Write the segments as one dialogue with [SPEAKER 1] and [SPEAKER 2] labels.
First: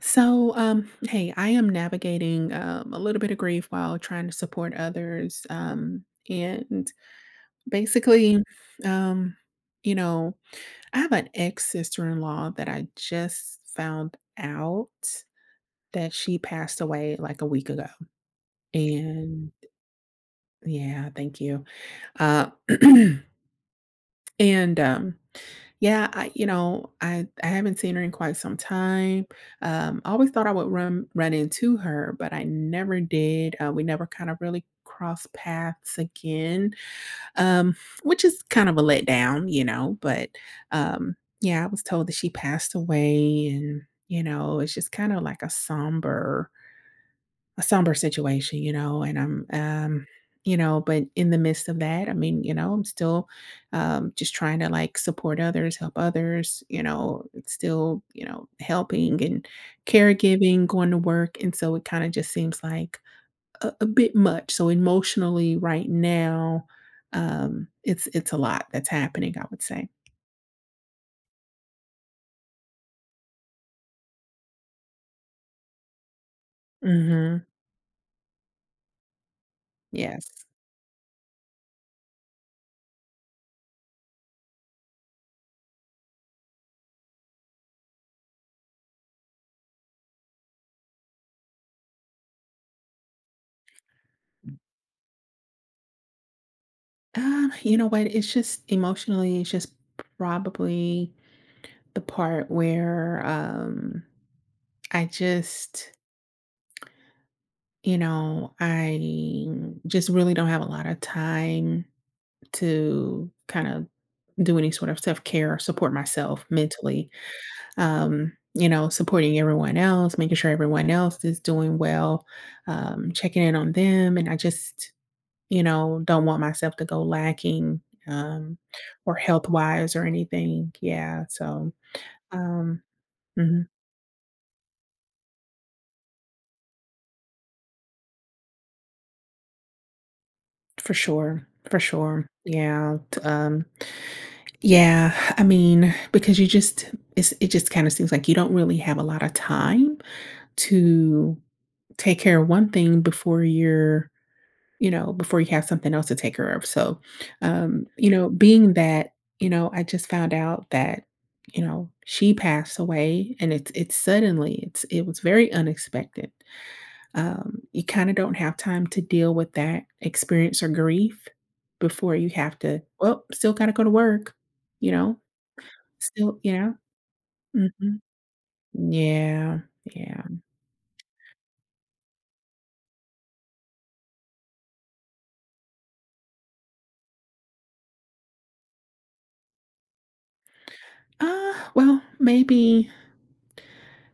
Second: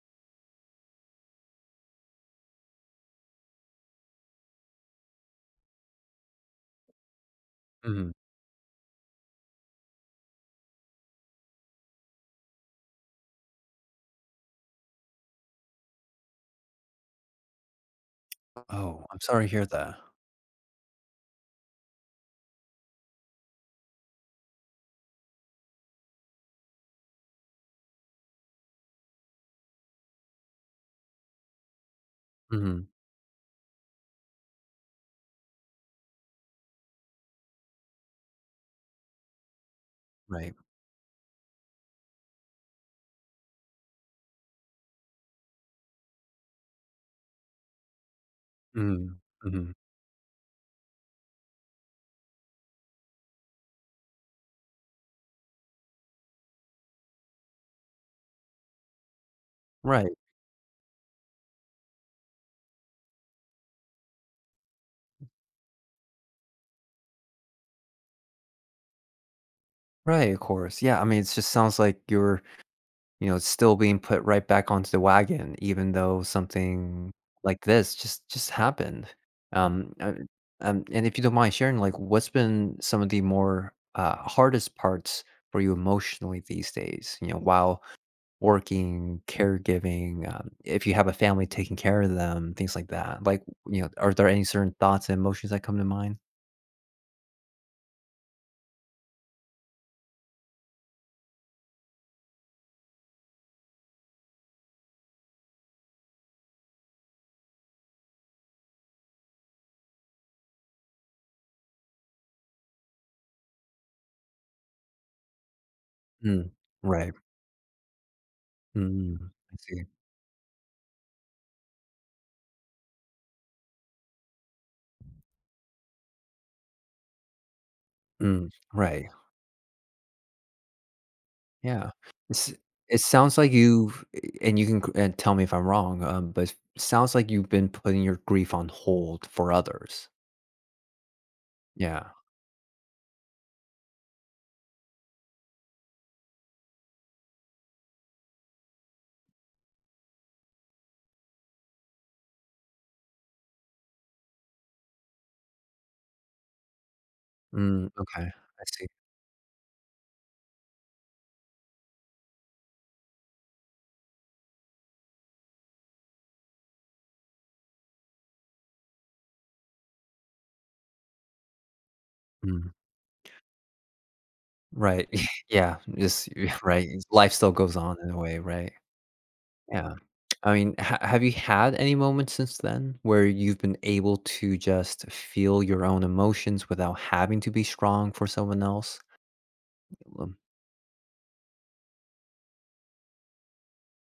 [SPEAKER 1] Hey, I am navigating a little bit of grief while trying to support others. And
[SPEAKER 2] Mhm.
[SPEAKER 1] basically, um, you know, I have an ex sister in law that I just found out that she passed away like a week ago.
[SPEAKER 2] Oh, I'm sorry
[SPEAKER 1] And
[SPEAKER 2] to hear that.
[SPEAKER 1] yeah, thank you. Uh, and Yeah, I haven't seen her in quite some time. I always thought I would run into her, but I
[SPEAKER 2] Mhm.
[SPEAKER 1] never did. We never kind of really crossed paths again, um, which is kind of a letdown. But
[SPEAKER 2] Right.
[SPEAKER 1] um, yeah, I was told that she passed away, and it's just kind of like a somber situation, and
[SPEAKER 2] Mhm. Mhm.
[SPEAKER 1] but in the midst of that, I mean, I'm still just trying to like support others, help others, it's still, helping and
[SPEAKER 2] Right.
[SPEAKER 1] caregiving, going to work. And so it kind of just seems like a bit much. So emotionally right now, it's a lot that's happening, I would say.
[SPEAKER 2] Right, of course. Yeah, I mean, it just sounds like you're, still being put right back onto the wagon even though something
[SPEAKER 1] Mm-hmm.
[SPEAKER 2] like this just happened. Um, uh,
[SPEAKER 1] Yes.
[SPEAKER 2] and if you don't mind sharing, like, what's been some of the more, hardest parts for you emotionally these days, while working, caregiving, if you have a family taking care of them, things like that. Like, are there any certain thoughts and emotions that come to mind?
[SPEAKER 1] You know what? It's just emotionally, it's just probably the part where I just, I just really don't have a lot of time to kind of do any sort of self-care or support myself
[SPEAKER 2] Mm,
[SPEAKER 1] mentally.
[SPEAKER 2] right. Mm,
[SPEAKER 1] Supporting
[SPEAKER 2] I
[SPEAKER 1] everyone
[SPEAKER 2] see.
[SPEAKER 1] else, making sure everyone else is doing well, checking in on them. And I just, don't want myself to go lacking
[SPEAKER 2] Mm,
[SPEAKER 1] um
[SPEAKER 2] right.
[SPEAKER 1] or health wise or anything. Yeah. So
[SPEAKER 2] Yeah. It's
[SPEAKER 1] um
[SPEAKER 2] it sounds like
[SPEAKER 1] mhm.
[SPEAKER 2] you and you can c and tell me if I'm wrong, but it sounds like you've been putting your grief on hold for others.
[SPEAKER 1] For sure, for
[SPEAKER 2] Yeah.
[SPEAKER 1] sure. Yeah, I mean, because you just it's it just kinda seems like you don't really have a lot of time to take care of one thing before before you have something else to take care of, so,
[SPEAKER 2] Mm, okay. I
[SPEAKER 1] being
[SPEAKER 2] see.
[SPEAKER 1] that, I just found out that, she passed away, and it's suddenly, it was very unexpected. You kind of don't have time to deal with that experience or grief before you have
[SPEAKER 2] Mm,
[SPEAKER 1] to, well, still got to go to work, you
[SPEAKER 2] right.
[SPEAKER 1] know,
[SPEAKER 2] Yeah. Just
[SPEAKER 1] still,
[SPEAKER 2] right. Life still goes on
[SPEAKER 1] Mhm.
[SPEAKER 2] in a way, right?
[SPEAKER 1] Yeah,
[SPEAKER 2] Yeah.
[SPEAKER 1] yeah.
[SPEAKER 2] I mean, ha have you had any moments since then where you've been able to just feel your own emotions without having to be strong for someone else? Um,
[SPEAKER 1] Well, maybe,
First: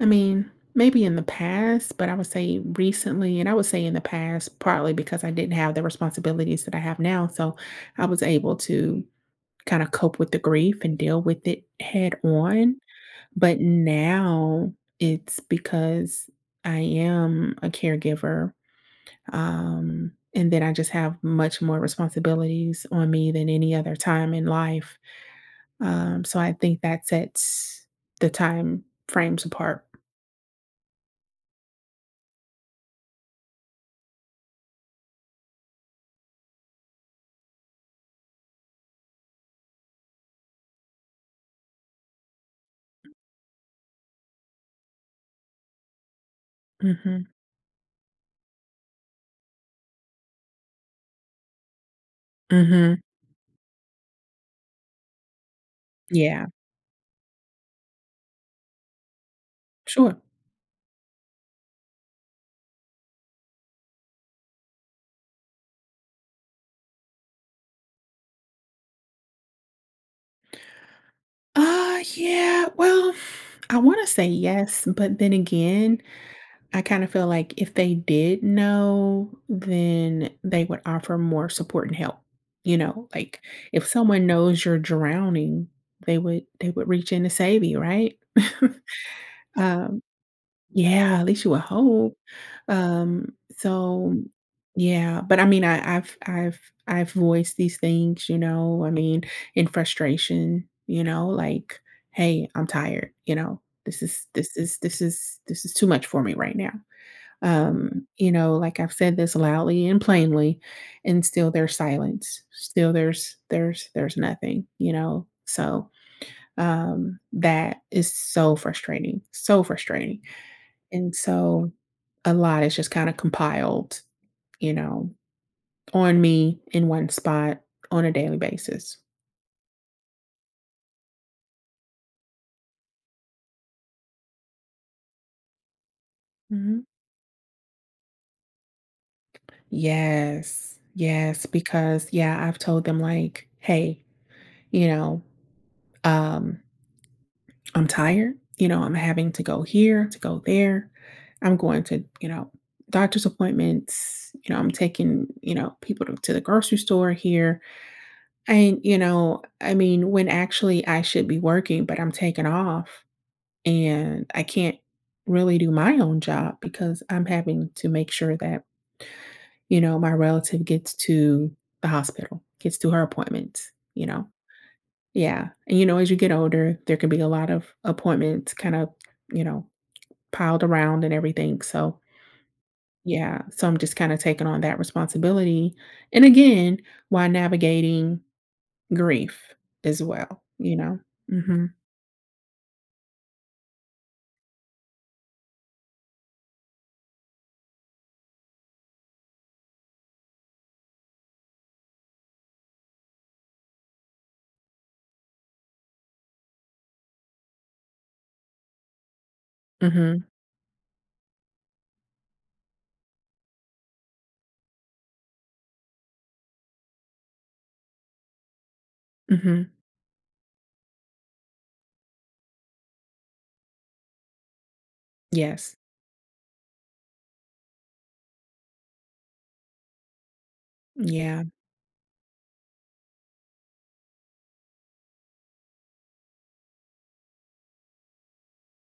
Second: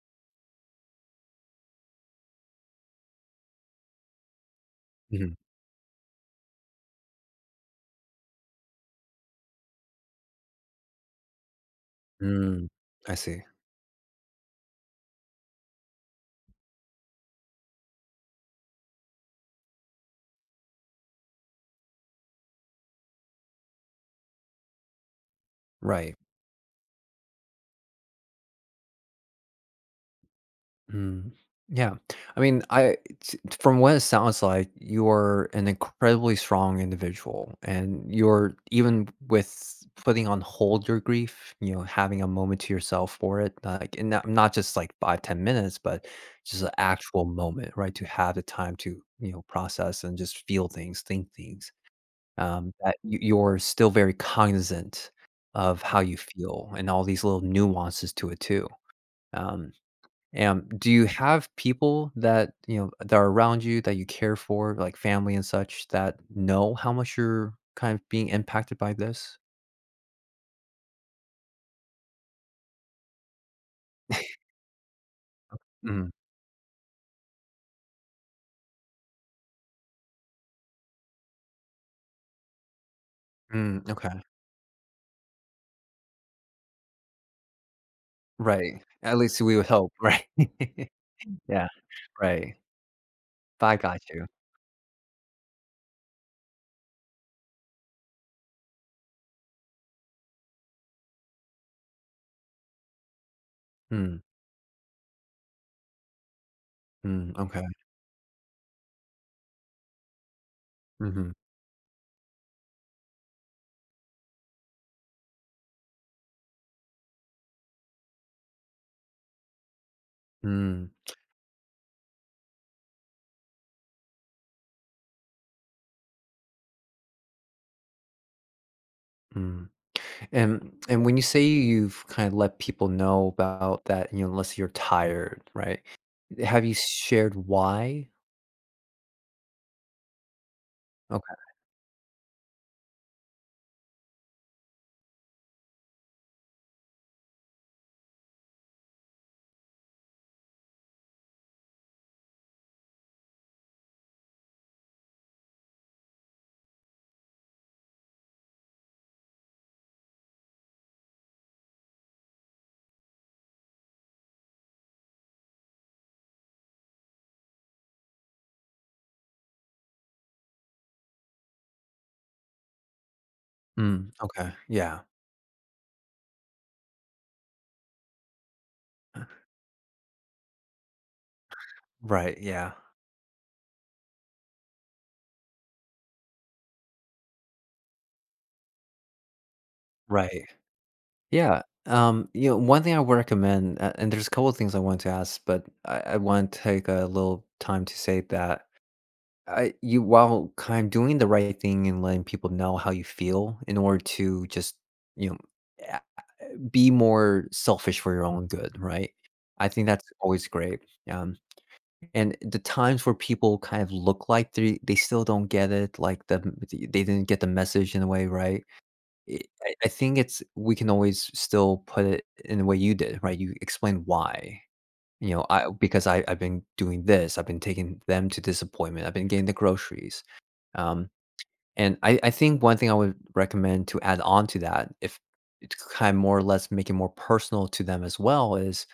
[SPEAKER 1] I mean, maybe in the past, but I would say recently, and I would say in the past, partly because I
[SPEAKER 2] mhm.
[SPEAKER 1] didn't have the responsibilities that I have now. So I was able to kind of cope with the grief and deal with it head
[SPEAKER 2] Mm,
[SPEAKER 1] on.
[SPEAKER 2] I see.
[SPEAKER 1] But now it's because I am a caregiver, and then I just have much more responsibilities on me than any other time in life.
[SPEAKER 2] Right.
[SPEAKER 1] So I think that sets the time frames apart.
[SPEAKER 2] Mm. Yeah. I mean, from what it sounds like, you're an incredibly strong individual, and you're even with putting on hold your grief, having a moment to yourself for it, like and not just like five, 10 minutes, but just an actual
[SPEAKER 1] hmm
[SPEAKER 2] moment, right? To have the time to, process and just feel things, think things. That
[SPEAKER 1] hmm
[SPEAKER 2] you're still very cognizant of how you
[SPEAKER 1] Yeah,
[SPEAKER 2] feel and all these little nuances to it too. Um,
[SPEAKER 1] sure.
[SPEAKER 2] do you have people that, that are around you that you care for, like family and such, that know how much you're kind of being impacted by this?
[SPEAKER 1] Yeah, well, I want to say yes, but then again,
[SPEAKER 2] Mm,
[SPEAKER 1] I kind of feel like if they did know, then they would offer more support and help. You know, like if
[SPEAKER 2] mm, okay.
[SPEAKER 1] someone knows you're drowning, they would reach in to save you, right?
[SPEAKER 2] Right. At least we would hope,
[SPEAKER 1] um,
[SPEAKER 2] right?
[SPEAKER 1] yeah, at least you would
[SPEAKER 2] Yeah,
[SPEAKER 1] hope.
[SPEAKER 2] right.
[SPEAKER 1] Um,
[SPEAKER 2] But I got
[SPEAKER 1] so
[SPEAKER 2] you.
[SPEAKER 1] yeah, but I mean, I've I've voiced these things, you know. I mean, in frustration, you know, like, hey, I'm tired. You know, this
[SPEAKER 2] Mm,
[SPEAKER 1] is this is this is this is too much for me right now
[SPEAKER 2] mm, okay.
[SPEAKER 1] you know, like I've said this loudly and plainly, and
[SPEAKER 2] Mhm.
[SPEAKER 1] still there's silence. Still there's nothing, you know. So that is so frustrating, so frustrating.
[SPEAKER 2] Mm,
[SPEAKER 1] And so a lot is just kind of compiled, you know, on me in one spot on a daily basis.
[SPEAKER 2] mm. And when you say you've kind of let people know about that, unless you're tired, right? Have you
[SPEAKER 1] Mhm.
[SPEAKER 2] shared why?
[SPEAKER 1] Yes. Yes,
[SPEAKER 2] Okay.
[SPEAKER 1] because yeah, I've told them like, hey, you know, um, I'm tired, you know, I'm having to go here, to go there. I'm going to, you know, doctor's appointments, you know, I'm taking, you know, people to the grocery store here. And, you know, I mean, when actually I should be working, but I'm taking off and I can't really do my own job because I'm having to make sure that, you know, my relative gets to the hospital, gets to her appointments, you
[SPEAKER 2] Mm,
[SPEAKER 1] know.
[SPEAKER 2] okay. Yeah.
[SPEAKER 1] Yeah. And you know, as you get older, there can be a lot of appointments kind of, you know, piled around and everything, so
[SPEAKER 2] Right. Yeah.
[SPEAKER 1] yeah, so I'm just kinda taking on that responsibility, and again, while navigating grief as well,
[SPEAKER 2] Right.
[SPEAKER 1] you know?
[SPEAKER 2] Yeah.
[SPEAKER 1] Mhm,
[SPEAKER 2] One thing I would recommend, and there's a couple of things I want to ask, but I want to take a little time to say that you, while kind of doing the right thing and letting people know how you feel in order to just, you know, a- be more selfish for your own good, right? I think that's
[SPEAKER 1] mhm,
[SPEAKER 2] always great. Um, and the times where people kind of look like they still don't get it, like they didn't get the message in a way, right? I
[SPEAKER 1] mhm.
[SPEAKER 2] I I think it's we can always still put it in the way you did, right? You explain why. You know, I
[SPEAKER 1] Yes.
[SPEAKER 2] because I've been doing this, I've been taking them to this appointment, I've been getting the groceries. Um,
[SPEAKER 1] Yeah.
[SPEAKER 2] and I think one thing I would recommend to add on to that, if it's kind of more or less make it more personal to them as well, is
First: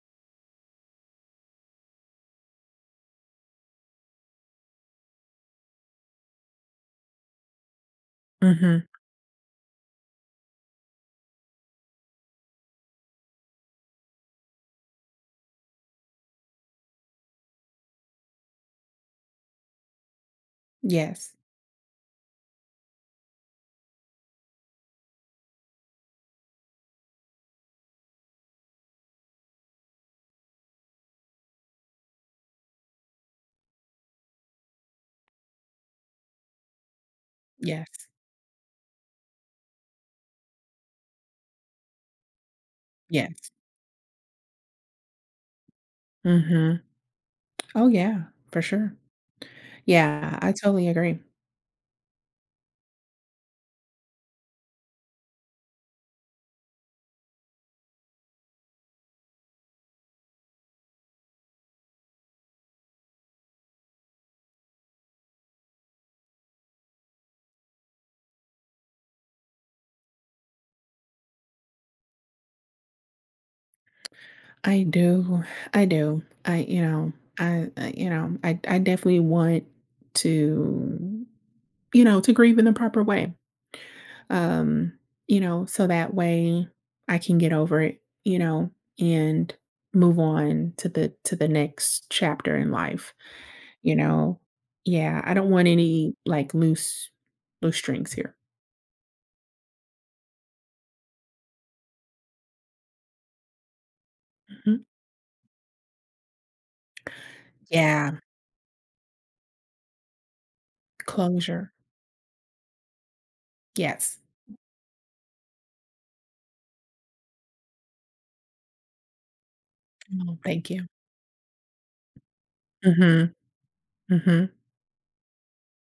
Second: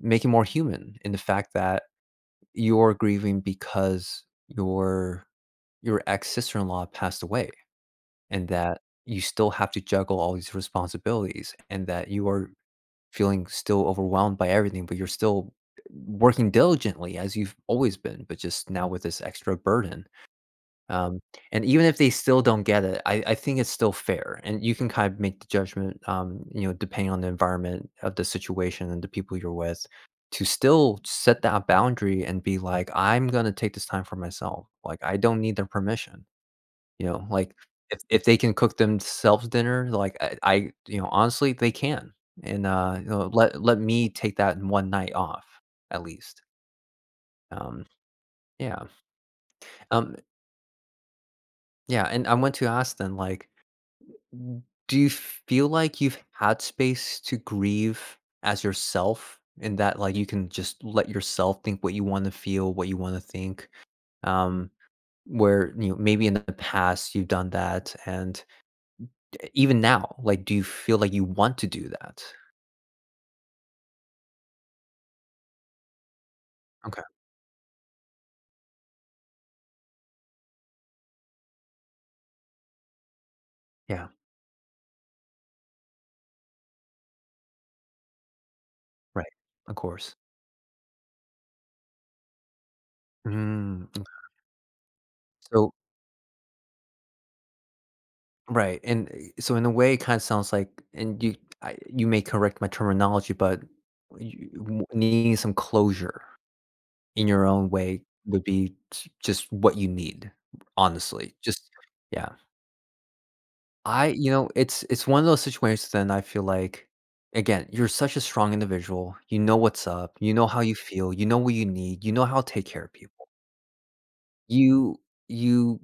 [SPEAKER 2] make it more human in the fact that you're grieving because your ex sister in law passed away, and that
[SPEAKER 1] Mhm.
[SPEAKER 2] you still have to juggle all these responsibilities and that you are feeling still overwhelmed by everything, but you're still working diligently as you've always been, but just now with this extra burden. Um,
[SPEAKER 1] Yes.
[SPEAKER 2] and even if they still don't get it, I think it's still fair. And you can kind of make the judgment, depending on the environment of the situation and the people you're with, to still set that boundary and be like, I'm going to take this time for myself. Like, I don't need their permission. Like,
[SPEAKER 1] Yes.
[SPEAKER 2] if they can cook themselves dinner, like, I honestly, they can, and,
[SPEAKER 1] Yes.
[SPEAKER 2] let me take that 1 night off, at least.
[SPEAKER 1] Mhm.
[SPEAKER 2] Um,
[SPEAKER 1] Oh, yeah, for
[SPEAKER 2] yeah,
[SPEAKER 1] sure.
[SPEAKER 2] um,
[SPEAKER 1] Yeah, I totally agree.
[SPEAKER 2] yeah, and I want to ask then, like, w do you feel like you've had space to grieve as yourself in that, like, you can just let yourself think what you wanna feel, what you wanna think, um, where, maybe in the past you've done that, and E even now, like, do you feel like you want to do that?
[SPEAKER 1] I do, I do.
[SPEAKER 2] Okay.
[SPEAKER 1] I definitely want to, you know, to grieve in the proper way.
[SPEAKER 2] Yeah.
[SPEAKER 1] um, you know, so that way I can get over it, you know,
[SPEAKER 2] Right.
[SPEAKER 1] and
[SPEAKER 2] Of course.
[SPEAKER 1] move on to the next chapter in life,
[SPEAKER 2] Mm.
[SPEAKER 1] you
[SPEAKER 2] Okay.
[SPEAKER 1] know. Yeah, I don't want
[SPEAKER 2] So
[SPEAKER 1] any like loose strings here.
[SPEAKER 2] right, and so in a way, it kinda sounds like and you I you may correct my terminology, but you
[SPEAKER 1] Mhm.
[SPEAKER 2] w needing some closure in your own way
[SPEAKER 1] Yeah,
[SPEAKER 2] would be j just what you need, honestly. Just
[SPEAKER 1] closure.
[SPEAKER 2] Yeah. I
[SPEAKER 1] Yes.
[SPEAKER 2] you know, it's one of those situations, then I feel like again, you're such a strong individual, you know what's up, you
[SPEAKER 1] No,
[SPEAKER 2] know how
[SPEAKER 1] thank
[SPEAKER 2] you
[SPEAKER 1] you.
[SPEAKER 2] feel, you know what you need, you know how to take care of people.
[SPEAKER 1] Mhm. Mhm.
[SPEAKER 2] You you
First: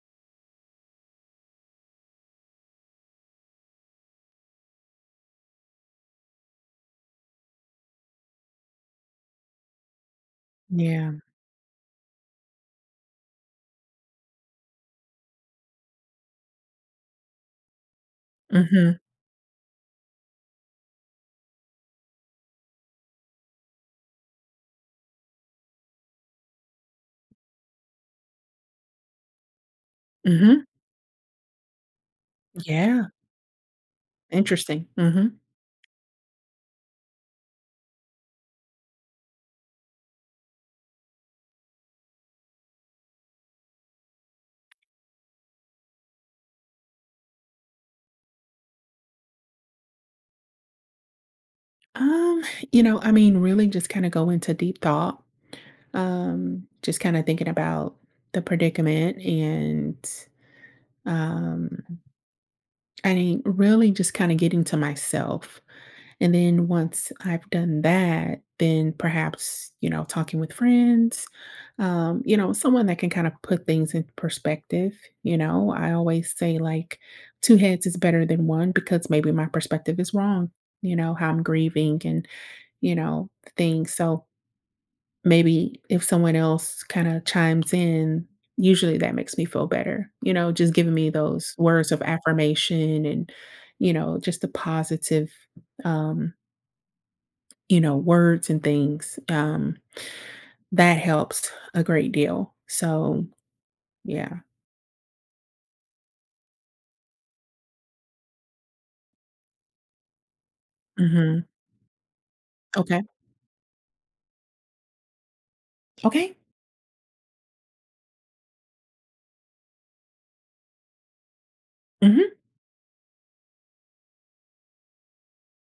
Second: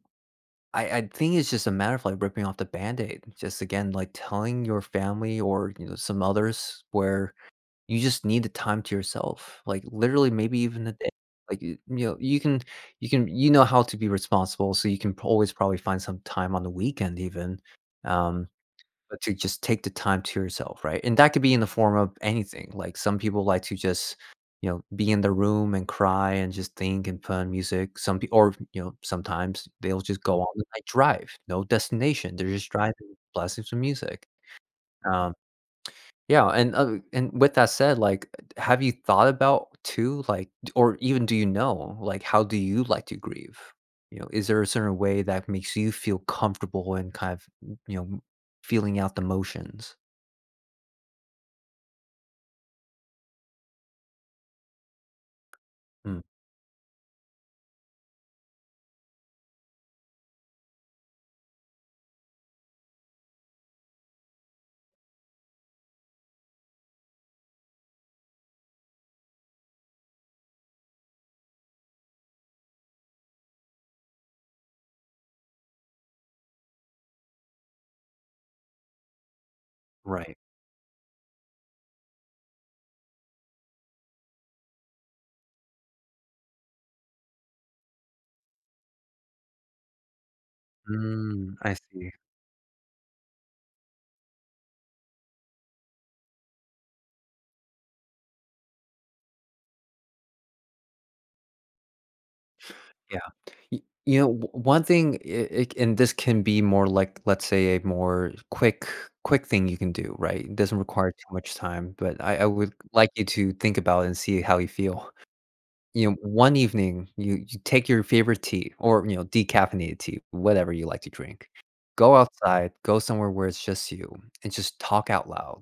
[SPEAKER 2] I think it's just a matter of, like, ripping off the Band-Aid. Just again, like, telling your family or, some others where you just need the time to yourself, like, literally maybe even a day.
[SPEAKER 1] Yeah.
[SPEAKER 2] Like, you can, you know how to be responsible, so you can always probably find some time on the weekend even, um
[SPEAKER 1] Mhm.
[SPEAKER 2] but to just take the time to yourself, right? And that could be in the form of anything. Like some people like to just, be in the room and cry and just think and put on music. Some people, or sometimes they'll just go on
[SPEAKER 1] Mhm.
[SPEAKER 2] a night drive, no destination. They're just
[SPEAKER 1] Yeah.
[SPEAKER 2] driving, blasting some music.
[SPEAKER 1] Interesting.
[SPEAKER 2] Um,
[SPEAKER 1] Mhm.
[SPEAKER 2] yeah, and with that said, like, have you thought about too, like, or even do you know, like, how do you like to grieve? Is there a certain way that makes you feel comfortable and kind of, you know, feeling out the motions?
[SPEAKER 1] Um, you know, I mean, really just kind of go into deep thought.
[SPEAKER 2] Mm,
[SPEAKER 1] Just kinda thinking about the predicament and, um, I mean, really just kinda getting to myself. And then once I've done that, then perhaps, you know, talking with friends, you know, someone that can kind of put things in perspective, you know? I always say, like, two heads is better than one because maybe my perspective is
[SPEAKER 2] right.
[SPEAKER 1] wrong, you know, how I'm grieving and, you know, things, so maybe if someone else kinda chimes in, usually that makes me feel better, you know, just giving me those
[SPEAKER 2] Mm, I
[SPEAKER 1] words of
[SPEAKER 2] see.
[SPEAKER 1] affirmation and, you know, just the positive, um, you know, words and things, that helps a great deal.
[SPEAKER 2] Yeah.
[SPEAKER 1] So,
[SPEAKER 2] Y
[SPEAKER 1] yeah.
[SPEAKER 2] One thing, I it and this can be more like, let's say, a more quick thing you can do, right? It doesn't require too
[SPEAKER 1] Mhm.
[SPEAKER 2] much time, but I would
[SPEAKER 1] Okay.
[SPEAKER 2] like you to think about it and see how you feel.
[SPEAKER 1] Okay.
[SPEAKER 2] One evening, you take your favorite tea or, decaffeinated tea, whatever you like to drink. Go
[SPEAKER 1] Mhm.
[SPEAKER 2] outside, go somewhere where it's just you, and just talk out loud.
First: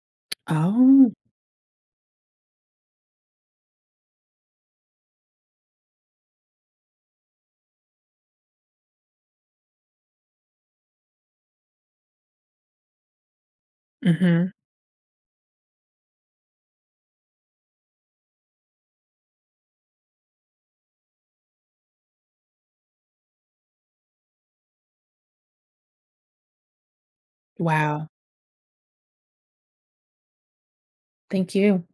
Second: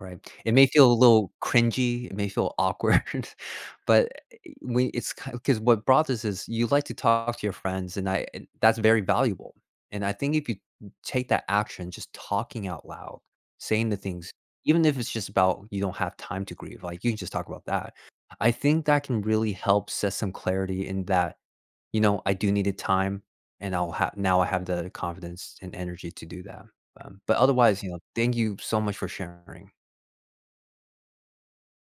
[SPEAKER 2] Right. It may feel a
[SPEAKER 1] Oh.
[SPEAKER 2] little cringy, it may feel awkward, but eh, we it's because what brought this is you like to talk to your friends, and that's very valuable, and I think if you take that action, just talking out loud, saying the things,
[SPEAKER 1] Mhm.
[SPEAKER 2] even if it's just about you don't have time to grieve, like, you can just talk about that. I think that can really help set some clarity in that, I do needed time, and I'll have now I have the confidence and energy to do that, but otherwise,
[SPEAKER 1] Wow.
[SPEAKER 2] thank you so much for sharing.
[SPEAKER 1] Thank you.